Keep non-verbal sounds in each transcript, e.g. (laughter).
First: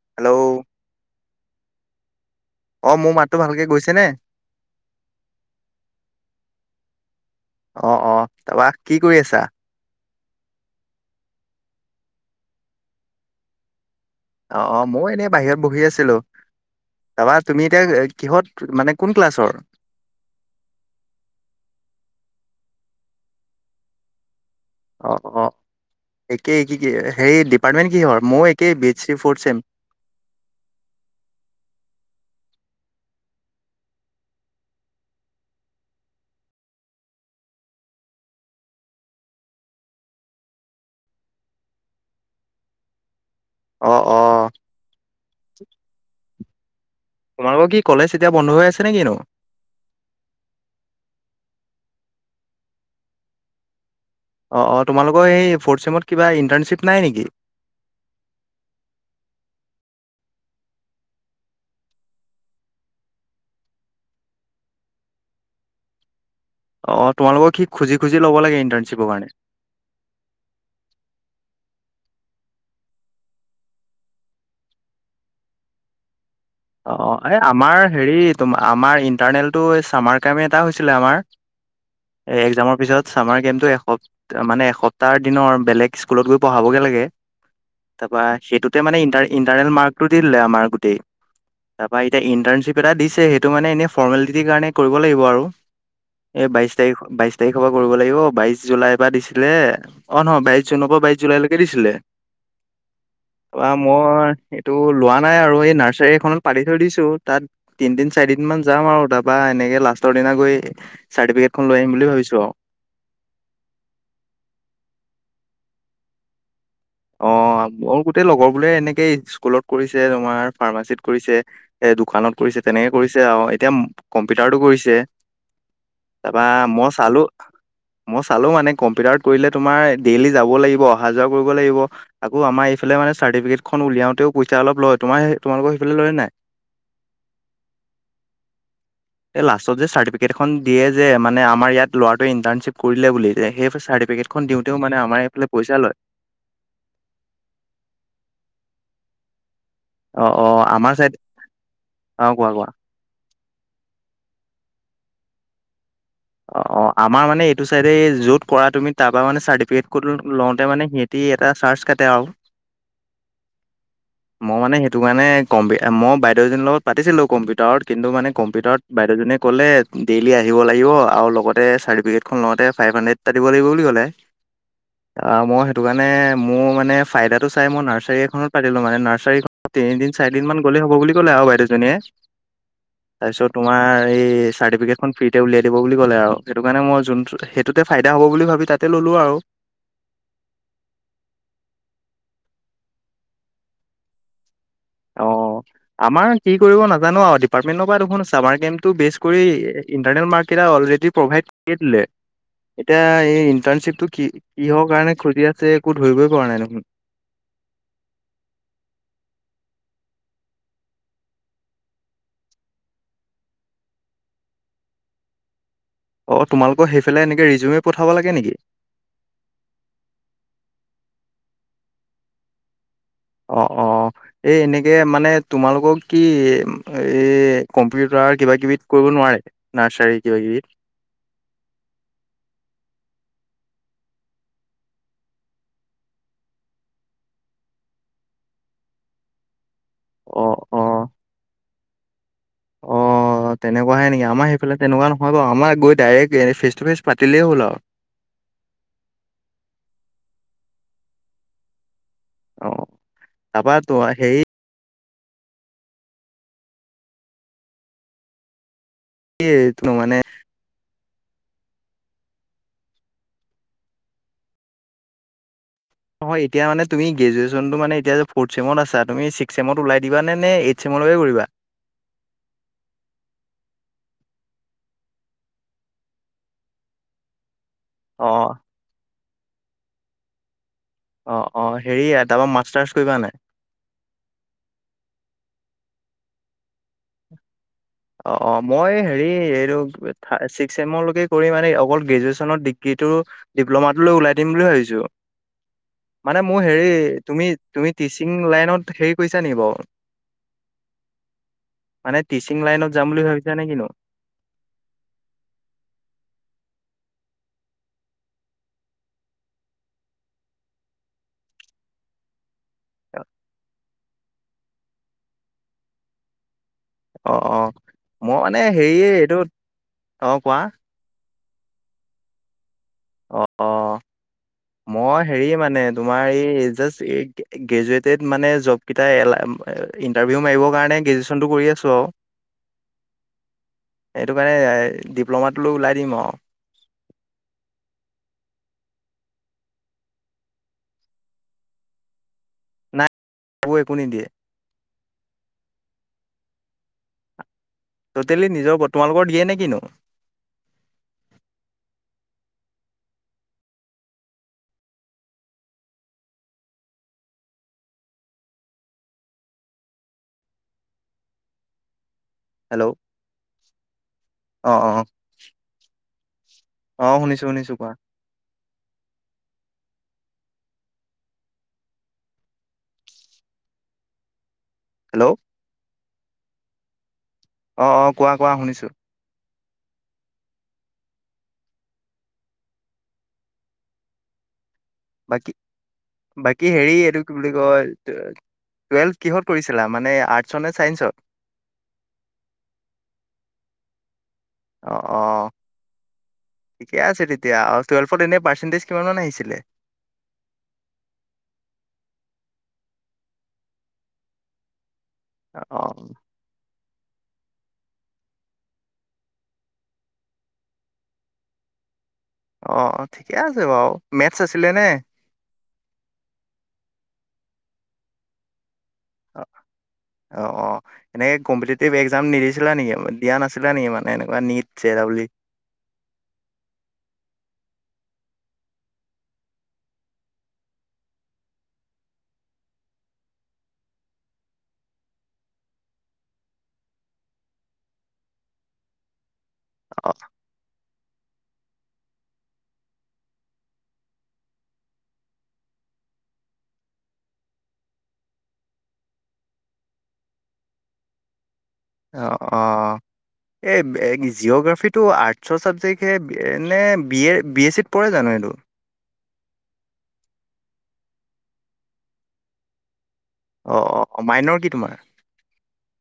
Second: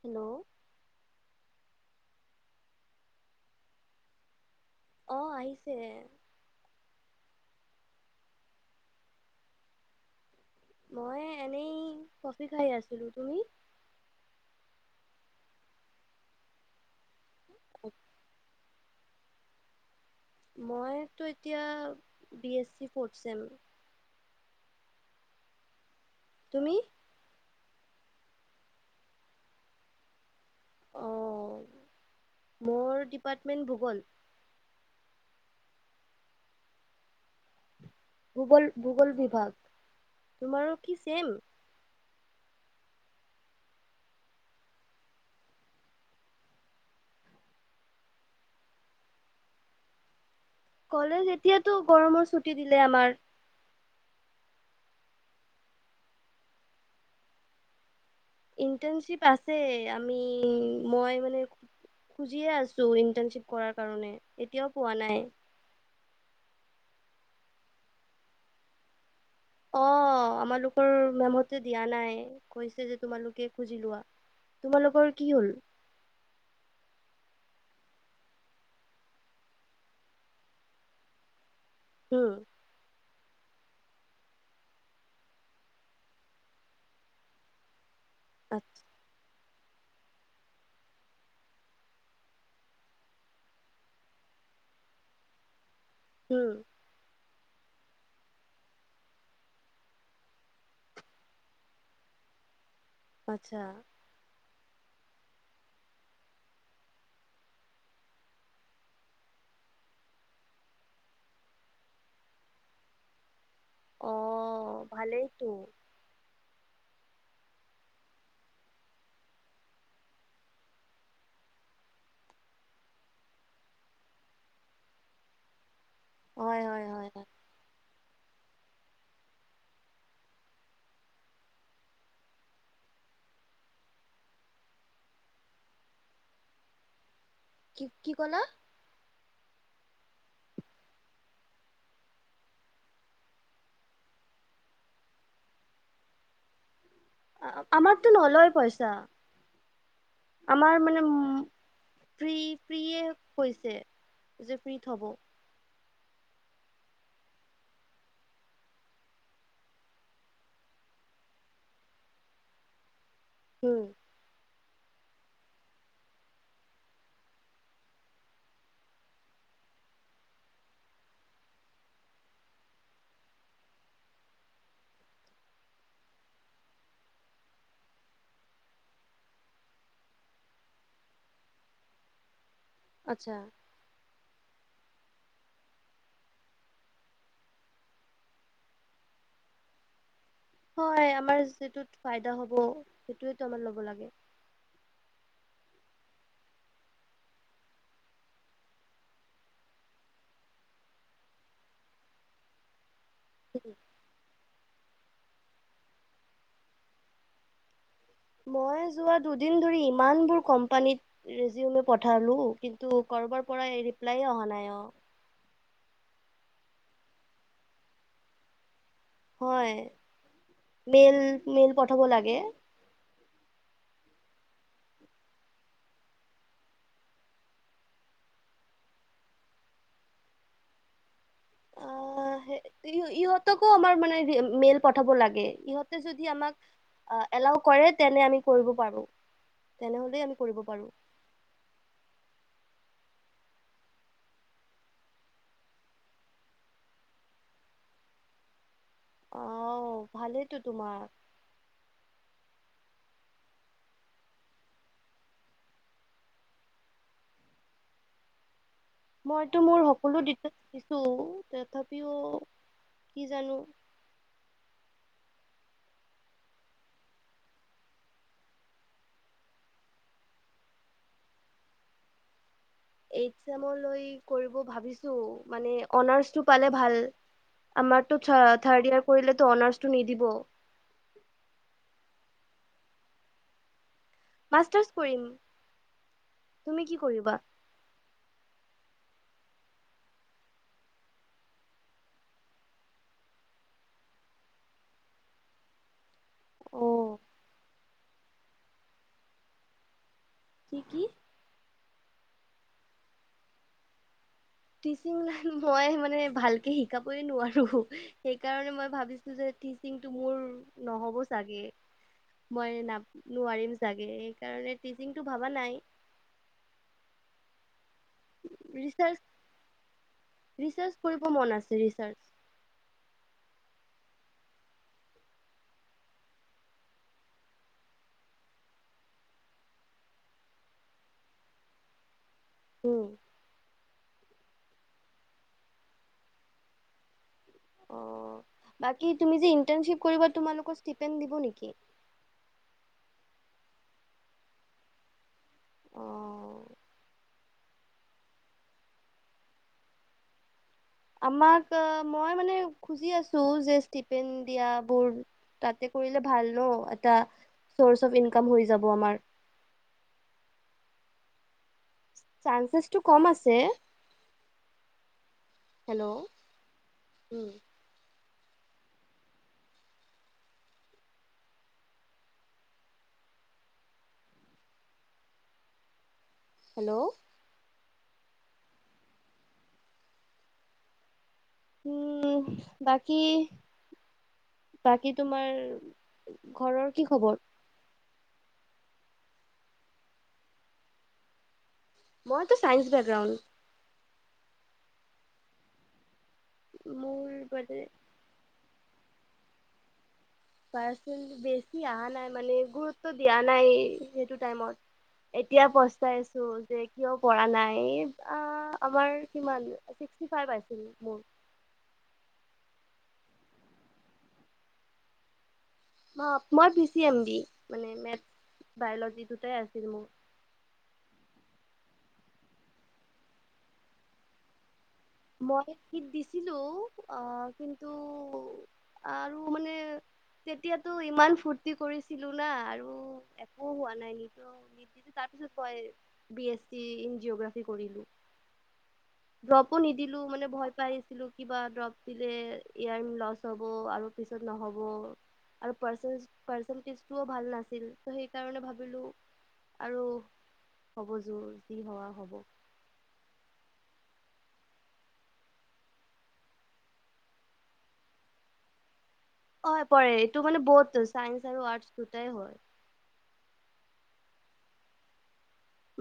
Hello. অ মোৰ মাততো ভালকে গৈছে নে‌? অহ আহিছে। অ অ তাৰপৰা কি কৰি আছা‌? মই এনেই কফি খাই আছিলো তুমি? অ অ মই এনেই বাহিৰত বহি আছিলো তাপা তুমি এতিয়া কিহত? মানে কোন ক্লাছৰ? মইতো এতিয়া বি এছি ফথ চেম। অ অ একেই তুমি কি হেৰি ডিপাৰ্টমেণ্ট কি হয় মই আকেই B S C fourth sem. অঁ মোৰ ডিপাৰ্টমেণ্ট ভূগোল। ভূগোল ভূগোল বিভাগ তোমাৰো কি চেম। আহ আহ। তোমালোকৰ কি কলেজ এতিয়া বন্ধ হৈ আছে নে কিনো? কলেজ এতিয়াতো গৰমৰ ছুটি দিলে আমাৰ। অঁ অঁ তোমালোকৰ এই ফৰ্থ চেমত কিবা ইণ্টাৰ্ণশ্বিপ নাই নেকি? ইণ্টাৰশিপ আছে আমি মই মানে। খুজিয়ে আছো ইন্টাৰ্নশ্বিপ কৰাৰ কাৰণে এতিয়াও পোৱা নাই। অ তোমালোকক সি খুজি খুজি লব লাগে ইণ্টাৰ্শিপৰ কাৰণে। অ আমালোকৰ মেমতে দিয়া নাই কৈছে যে তোমালোকে খুজি লোৱা। তোমালোকৰ কি হল‌? অ এই আমাৰ হেৰি আমাৰ ইণ্টাৰনেলটো চামাৰ কামে এটা হৈছিলে আমাৰ। উম, এ এক্জামৰ পিছত। চামাৰ গেমটো এস মানে এসপ্তাহ দিনৰ বেলেগ স্কুলত গৈ পঢ়াবগে লাগে। তাৰপৰা আচ্ছা সেইটোতে মানে ইণ্টাৰনেল মাৰ্কটো দি দিলে আমাৰ গোটেই। তাৰপা এতিয়া ইণ্টাৰ্ণশ্বিপ এটা দিছে। সেইটো মানে এনে ফৰ্মেলিটিৰ কাৰণে কৰিব লাগিব আৰু। উম, এই বাইশ তাৰিখ বাইশ। তাৰিখৰ পৰা কৰিব লাগিব। বাইশ জুলাইৰ পৰা দিছিলে। অ নহয় বাইশ জুনৰ পৰা বাইশ জুলাইলৈকে দিছিলে। (inaudible) আচ্ছা। তপৰা মই এইটো লোৱা নাই আৰু এই নাৰ্চ। সেইখনত পাতি থৈ দিছো। তাত তিন দিন চাৰি দিন মান যাম আৰু তাপা এনেকে লাষ্টৰ দিনা গৈ। চাৰ্টিফিকেটখন লৈ আহিম বুলি ভাবিছো আৰু। আহ ভালেইতো অ অ মোৰ গোটেই লগৰ বোলে এনেকে স্কুলত কৰিছে তোমাৰ ফাৰ্মাচিতত কৰিছে এ দোকানত কৰিছে। তেনেকে কৰিছে আৰু এতিয়া কম্পিউটাৰ টো কৰিছে। (inaudible) তাৰপৰা হয়, হয়, মই হয়, চালো। হয়। মই চালো মানে কম্পিউটাৰত কৰিলে তোমাৰ ডেইলি যাব লাগিব। অহা যোৱা কৰিব লাগিব। আক আমাৰ এইফাল মানে চাৰ্টিফিকেটখন উলিয়াওতেও পইচা অলপ লয়। তোমাৰ তোমালোকৰ সেইফালে লয় নাই? (inaudible) কি ক'লা? খন দিয়ে যে মানে আমাৰ ইয়াত ল'ৰাোৱ ইণ্টাৰ্শ্বিপ কৰিলে বুলি যে সেই চাৰ্টিফিকেটখন দিওঁতে মানে। পইচা লয়। আমাৰতো নলয় পইচা। অ অ আমাৰ মানে চাইড উ অ প্ৰ কোৱা কোৱা প্ৰিয়। হৈছে যে ফ্ৰীত হ'ব। অ অ আমাৰ মানে এইটো চাইডে যত কৰা তুমি তাৰ পৰা মানে চাৰ্টিফিকেট কত লওঁতে মানে সিহতি। কি এটা চাৰ্চ কাটতে আৰু। উম মই মানে সেইটো কাৰণে কম্পিউটাৰ মই বাইদেউজনীৰ লগত পাতিছিলোঁ কম্পিউটাৰত। কিন্তু মানে কম্পিউটাৰত বাইদেউজনীয়ে। ক'লে ডেইলি আহিব লাগিব। আৰু লগতে চাৰ্টিফিকেটখন লগতে ফাইভ হাণ্ড্ৰেড এটা দিব লাগিব বুলি ক'লে। আহ মই সেইটো কাৰণে মোৰ মানে ফাইদাটো চাই মই নাৰ্চাৰী এখনত পাতিলো মানে। নাৰ্চাৰীখন। তিনিদিন চাৰিদিন মান গ'লেই হ'ব বুলি ক'লে আৰু বাইদেউজনীয়ে। আচ্ছা। তাৰপিছত তোমাৰ এই চাৰ্টিফিকেটখন ফ্ৰিতে ওলিয়াই দিব। বুলি ক'লে আৰু সেইটো কাৰণে মই যোন সেইটোতে ফাইদা হ'ব বুলি ভাবি তাতে ল'লো আৰু। হয় আমাৰ যিটোত ফাইদা হ'ব সেইটোৱটো আমাৰ ল'ব লাগে। অ' উ (inaudible) আমাৰ কি কৰিব নাজানো আৰু ডিপাৰ্টমেণ্টৰ পৰা দেখোন চাবাৰ গেমটো বেচ কৰি ইণ্টাৰনেট মাৰ্কটাল প্ৰভাইত কৰি দিলে। (inaudible) এতিয়া এই হুম। ইন্টাৰ্ণশ্বিপ টো কি কিহৰ কাৰণে খুজি আছে একো ধৰিবই পৰা নাই দেখোন। মই যোৱা দুদিন ধৰি ইমানবোৰ কোম্পানীত ৰেজিওনো পঠালোঁ। কিন্তু বাৰ পৰা ৰিপ্লাই অহা নাই অ অ তোমালোকৰ সেইফালে এনেকে ৰিজিউমে পঠাব লাগে নেকি? হয় মেইল মেইল পঠাব লাগে। অ অ এই এনেকে মানে তোমালোকক কি এই কম্পিউটাৰ কিবা কিবি কৰিব নোৱাৰে নাৰ্চাৰী কিবা কিবি? অ ইহঁতকো আমাৰ মানে মেল পঠাব লাগে। ইহঁতে যদি আমাক এলাও কৰে তেনে আমি কৰিব পাৰো। তেনেহলে আমি অ' কৰিব পাৰো। অ' (inaudible) অ তেনেকুৱাহে নেকি আমাৰ সেইফালে তেনেকুৱা নহয় বাও। আমাৰ গৈ ডাইৰেক্ট ফেচটুফেচ পাতিলেই হ'ল আৰু। অহ ভালেইতো তোমাৰ অ যাবা তো সেই মইতো মোৰ এইটো মানে সকলো দ্বিতেলছ দিছো তথাপিও কি জানো হয় এতিয়া মানে তুমি গ্ৰেজুৱেচনটো মানে এতিয়া ফৰ্থ ছেমত আছা তুমি ছিক্স ছেমত ওলাই দিবা নে নে এইট ছেমত লকে কৰিবা (inaudible) এইট ছেমলৈ কৰিব ভাবিছো মানে অনাৰ্চটো পালে ভাল আমাৰতো অ থাৰ্ড ইয়াৰ কৰিলেতো অনাৰ্ছটো নি দিব অ অ হেৰি তাৰপা মাষ্টাৰ্চ কৰিবা নাই মাষ্টাৰ্চ কৰিম তুমি কি কৰিবা? অ অ মই হেৰি এইটো ছিক্স চেমলৈকে কৰি মানে অকল গ্ৰেজুৱেশ্যনৰ ডিগ্ৰী টো ডিপ্ল'মাটো লৈ ওলাই দিম বুলি ভাবিছো (unintelligible) মানে মোৰ হেৰি অ তুমি তুমি টিচিং লাইনত হেৰি কৰিছা নেকি বাৰু কি কি মানে টিচিং লাইনত যাম বুলি ভাবিছা নে কিনো টিচিং লাইন মই মানে ভালকে শিকাবই নোৱাৰো সেইকাৰণে মই ভাবিছিলো যে টিচিংটো মোৰ নহ'ব চাগে মই না নোৱাৰিম চাগে সেইকাৰণে টিচিংটো ভবা নাই অ অ মই মানে হেৰি ৰিচাৰ্চ এইটো অ কোৱা ৰিচাৰ্চ কৰিব মন আছে ৰিচাৰ্জ অ অ (unintelligible) মই হেৰি মানে তোমাৰ এই জাষ্ট এই গ্ৰেজুৱেটেড মানে জব কেইটা এলাহ ইণ্টাৰভিউ মাৰিবৰ কাৰণে গ্ৰেজুৱেশচনটো কৰি আছো আও উম সেইটো কাৰণে ডিপ্ল'মাটোলৈ ওলাই দিম আও অ বাকী তুমি যে ইণ্টাৰ্নশ্বিপ কৰিবা তোমালোকৰ ষ্টিপেণ্ট দিব নেকি নাই সেইবোৰ একো নিদিয়ে অ টটেলি নিজৰ তোমালোকৰ দিয়ে নে কিনো। আমাক মই মানে খুজি আছো যে ষ্টিপেন দিয়া বোৰ তাতে কৰিলে ভাল ন এটা চৰ্চ অফ ইনকাম হৈ যাব আমাৰ। হেল্ল' চানসেছটো কম আছে। অ অ হেল্ল', অ, শুনিছো - উম, শুনিছো কোৱা। হেল্ল', হেল্ল', অ', অ', কোৱা - কোৱা শুনিছো। উম, বাকী বাকী তোমাৰ ঘৰৰ কি খবৰ? টুৱেলভ কিহত কৰিছিলা মানে আৰ্টছৰ নে চাইন্সত। মইতো চাইন্স বেকগ্ৰাউণ্ড। অহ', অহ', ঠিকে আছে মোৰ তেতিয়া মানে আৰু টুৱেলভত এনে পাৰ্চেন্টেজ কিমান মান আহিছিলে। পাৰ্চ বেছি অহা নাই মানে গুৰুত্ব দিয়া নাই সেইটো টাইমত এতিয়া অ পষ্টাইছো যে কিয় কৰা নাই আহ, আমাৰ কিমান ছিক্সটি ফাইভ আছিল মোৰ। (inaudible) অ, ঠিকে আছে বাৰু মেথছ আছিলে নে। মই পি চি এম বি মানে। বায়লজি অ', দুটাই আছিল মোৰ। অ', অ', এনে। কম্পিটিভ একজাম নিদিছিলা নেকি দিয়া নাছিল নে মানে এনেকুৱা নিট জে ডাবল ই মই নিত দিছিলো আহ, কিন্তু আৰু মানে তেতিয়াতো ইমান ফূৰ্তি কৰিছিলো না আৰু একো হোৱা নাই নিত হেইটো পায় বি ইচ চি জিগ্ৰফি কৰিলে চব অ নিদিলো মানে ভয় পাইছ ছিলো কিবা ড্ৰপ দিলে এ আই লচ হ'ব আৰু পিছত নহ'ব। আৰু পাৰচেণ্ট - পাৰ্চেন্টেজ টো ও ভাল নাছিল ত সেইকাৰণে ভাবিলো আৰু হ'ব জোৰ যি হোৱা হ'ব অ', অ', এই জিঅ'গ্ৰাফিটো আৰ্টছৰ চাবজেক্টহে নে বি এ বি এ চিত পৰে জানো এইটো। হয় পৰে এইটো মানে বহুত চাইন্স আৰু আৰ্টচ দুটাই হয়। অ', অ', অ', মাইনৰ কি তোমাৰ?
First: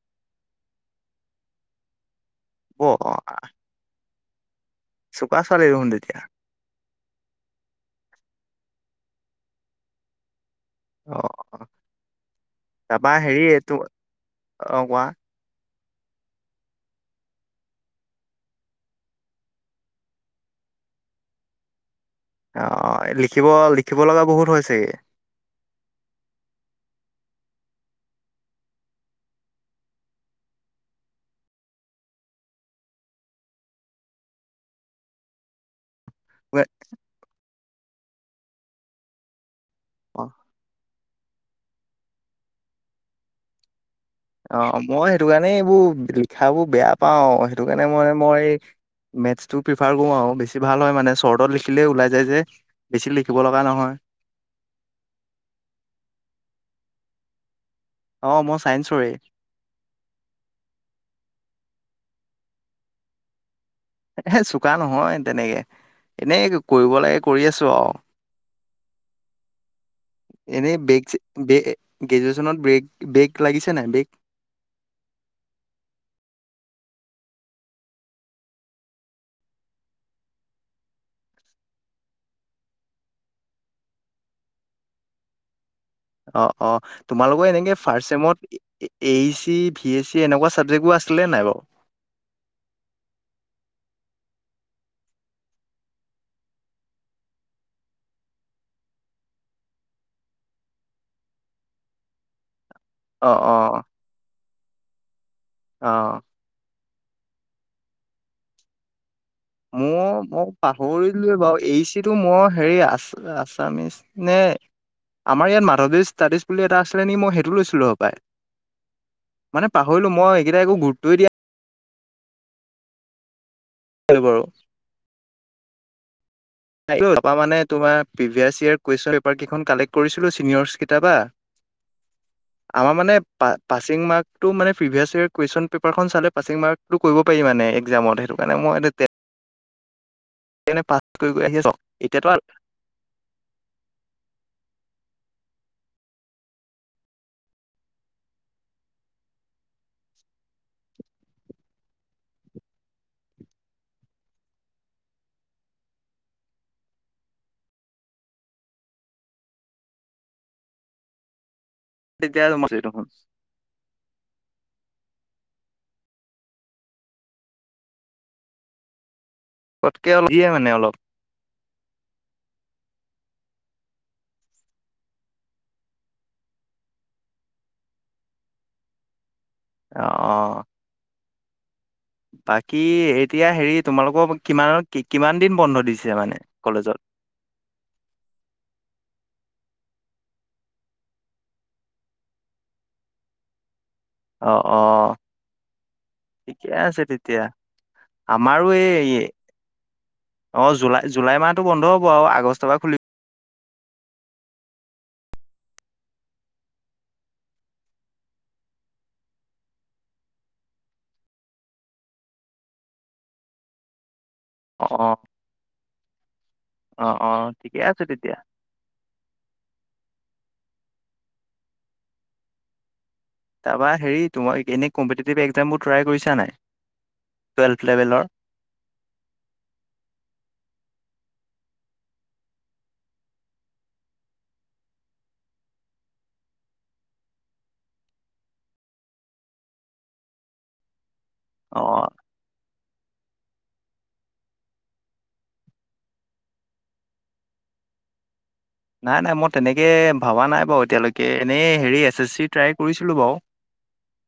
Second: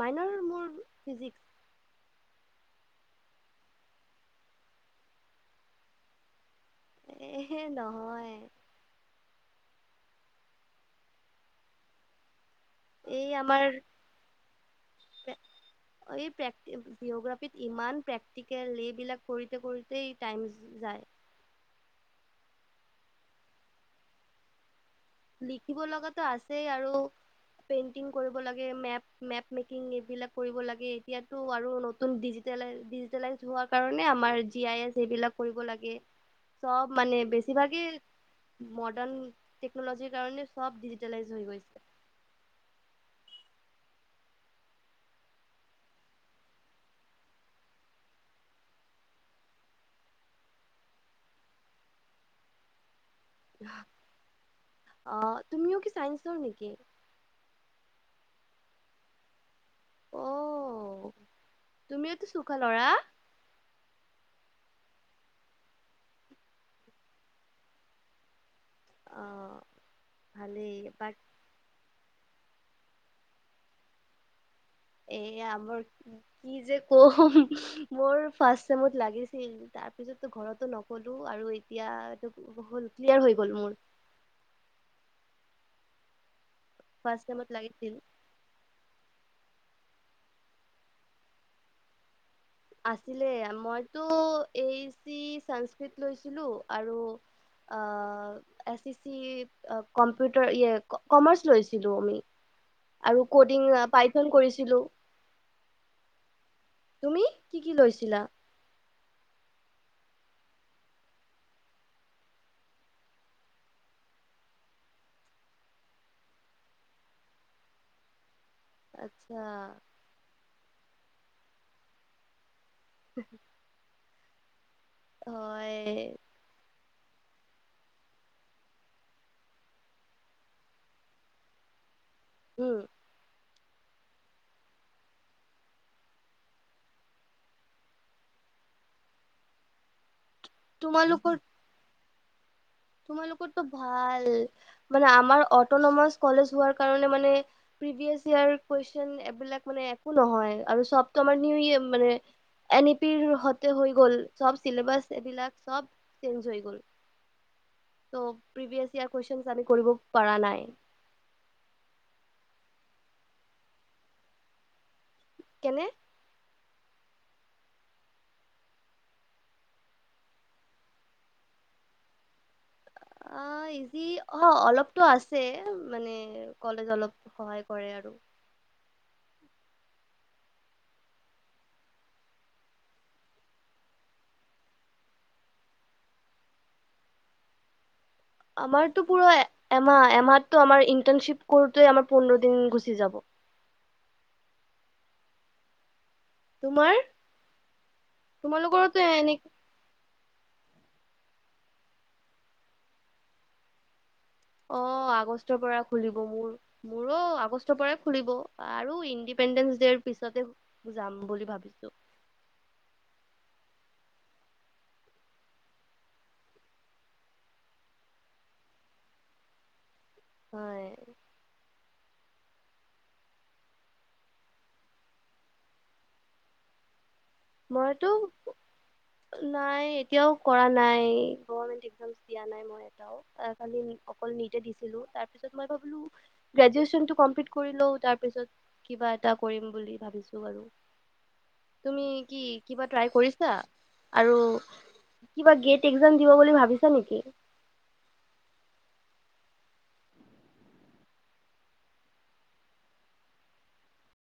মাইনৰ মোৰ ফিজিক্স। অ', চুকা ছোৱালী দেহোন তেতিয়া। এহে নহয়। অ', অ', যাবা এই হেৰি আমাৰ এইটো অ, কোৱা? এই প্ৰেক্টি জিঅগ্ৰাফিত ইমান প্ৰেক্টিকেল এইবিলাক কৰোতে-কৰোতেই টাইম যায়। (inaudible) অ, লিখিব - লিখিব লগা বহুত হৈছেগে। লিখিব লগাতো আছেই আৰু পেইণ্টিং কৰিব লাগে মেপ-মেপ মেকিং এইবিলাক কৰিব লাগে। এতিয়াটো আৰু নতুন ডিজিটেলাইছ হোৱাৰ কাৰণে আমাৰ জি আই এছ এইবিলাক কৰিব লাগে। চব মানে বেছিভাগেই মডাৰ্ণ টেকনলজিৰ অ কাৰণে চব ইউটিলাইজ হৈ গৈছে। অ, মই সেইটো কাৰণে এইবোৰ লিখাবোৰ বেয়া পাও সেইটো কাৰণে মানে মই মেথছটো প্ৰিফাৰ কৰো আৰু বেছি ভাল হয় মানে চ্বৰ্টত লিখিলেই ওলাই যায় যে। বেছি লিখিব লগা নহয় অহ, তুমিও কি চাইন্ঞ্চৰ নেকি? অ, মই চাইন্সৰেই। অ তুমিওটো চুখা লৰা। এ চোকা নহয় তেনেকে। এনেই কৰিব লাগে কৰি আছো আও। অ' এনে ভালেই বেক বাট চেক বে গ্ৰেজুৱেচনত ব্ৰেক ব্ৰেক লাগিছে নাই ব্ৰেক? এ আমাৰ কি যে কম মোৰ ফাৰ্ষ্ট ছেমত লাগিছিল। তাৰপিছততো ঘৰতো নকলো আৰু এতিয়া এইটো হল ক্লিয়াৰ হৈ গ'ল মোৰ। (inaudible) অ-অ ফাৰ্ষ্ট তোমালোকৰ চেমত এনেকে লাগিছিল ফাৰ্ষ্ট চেমত A A H V S C এনেকুৱা চাবজেক্টবোৰ আছিলে নাই বাৰু? আছিলে মইতো এইচি সংস্কৃত লৈছিলো আৰু আ A C C computer e commerce লৈছিলোঁ আমি। আৰু অঁ কডিং পাইথন কৰিছিলো। অ। তুমি কি কি লৈছিলা? মই, মই পাহৰিলোৱে বাৰু। এইচি টো মই হেৰি আ আছামিচ নে আমাৰ ইয়াত মাধৱী ষ্টাডিজ বুলি এটা আছিলে নেকি, মই সেইটো লৈছিলো সপাই। আচ্ছা মানে পাহৰিলো মই। এইকেইটা একো গুৰুত্বই দিয়া (unintelligible) (unintelligible) বাৰু হয়। তাপা মানে তোমাৰ প্ৰিভিয়াচ ইয়ৰ কোৱেইছন পেপাৰ কেখন কালেক কৰিছিলো চিনিয়ৰচ কিটা পা। উম আমাৰ মানে পা পাছিং মাৰ্কটো মানে প্ৰিভিয়াছ য়েৰৰ কোৱেছন পেপাৰখন চালে পাছিং মাৰ্কটো কৰিব পাৰি মানে এক্সামত সেইটো। মানে মই তে এনে পাঠ কৰি তোমালোকৰ গৈ আহি (unintelligible) তোমালোকৰতো ভাল। মানে আমাৰ অটনমাছ কলেজ হোৱাৰ কাৰণে মানে প্ৰিভিয়াচ ইয়াৰ কোৱেচন এইবিলাক মানে একো নহয় আৰু চবতো আমাৰ নিউয়ে মানে এন ই পিৰ হতে হৈ গল চব চিলেবাছ এইবিলাক চব চেঞ্জ হৈ গল। ত' প্ৰিভিয়ছ ইয়াৰ কুৱেইছন আমি কৰিব পাৰা নাই। (unintelligible) কেনে? কটকে অল দিয়ে মানে অলপ। অ। অ ইজি অ অলপতো আছে। মানে কলেজ অলপ সহায় কৰে আৰু। (inaudible) আহ অ। বাকী এতিয়া হেৰি তোমালোকক কিমান কিমান দিন বন্ধ দিছে মানে কলেজত? (inaudible) আমাৰতো পুৰো এমাহ এমাহো আমাৰ ইণ্টাৰ্নচিপ কৰোতে আমাৰ পোন্ধৰ দিন গুচি যাব। অ, অ ঠিকে তোমাৰ আছে তেতিয়া। আমাৰো তোমালোকৰতো এই এনে অ, জুলাই জুলাই মাহটো বন্ধ হ'ব আৰু। আগষ্ট পৰা খুলি অ, আগষ্টৰ পৰা খুলিব। মোৰ মোৰো আগষ্টৰ পৰাই খুলিব আৰু ইণ্ডিপ পেনডেঞ্চ ডেৰ পিছতে যাম বুলি ভাবিছো। অ। অ-অ, ঠিকে আছে তেতিয়া। হয়। তাৰপা হেৰি তোমাক এনে কম্পিটিটিভ এক্জামবোৰ ট্ৰাই কৰিছা নাই? টুৱেল্ভ মইতো, লেভেলৰ নাই এতিয়াও কৰা নাই। গভৰ্ণমেণ্ট এসমছ দিয়া নাই মই এটাও অ খালী অকল নীয় এ দিছিলো তাৰপিছ মই ভোবিলো গ্ৰেজুৱেচনটো কমপ্লিট কৰিলও তাৰপিছত কিবা এটা কৰিম বুলি ভাবিছো বাৰু অ তুমি কি কিবা ট্ৰাই কৰিছা আৰু কিবা গেট এক্জাম দিব বুলি ভাবিছা নেকি নাই নাই মই তেনেকে ভবা নাই বাৰু এতিয়ালৈকে এনেই হেৰি এছ এছ চি ট্ৰাই কৰিছিলোঁ বাৰু (inaudible)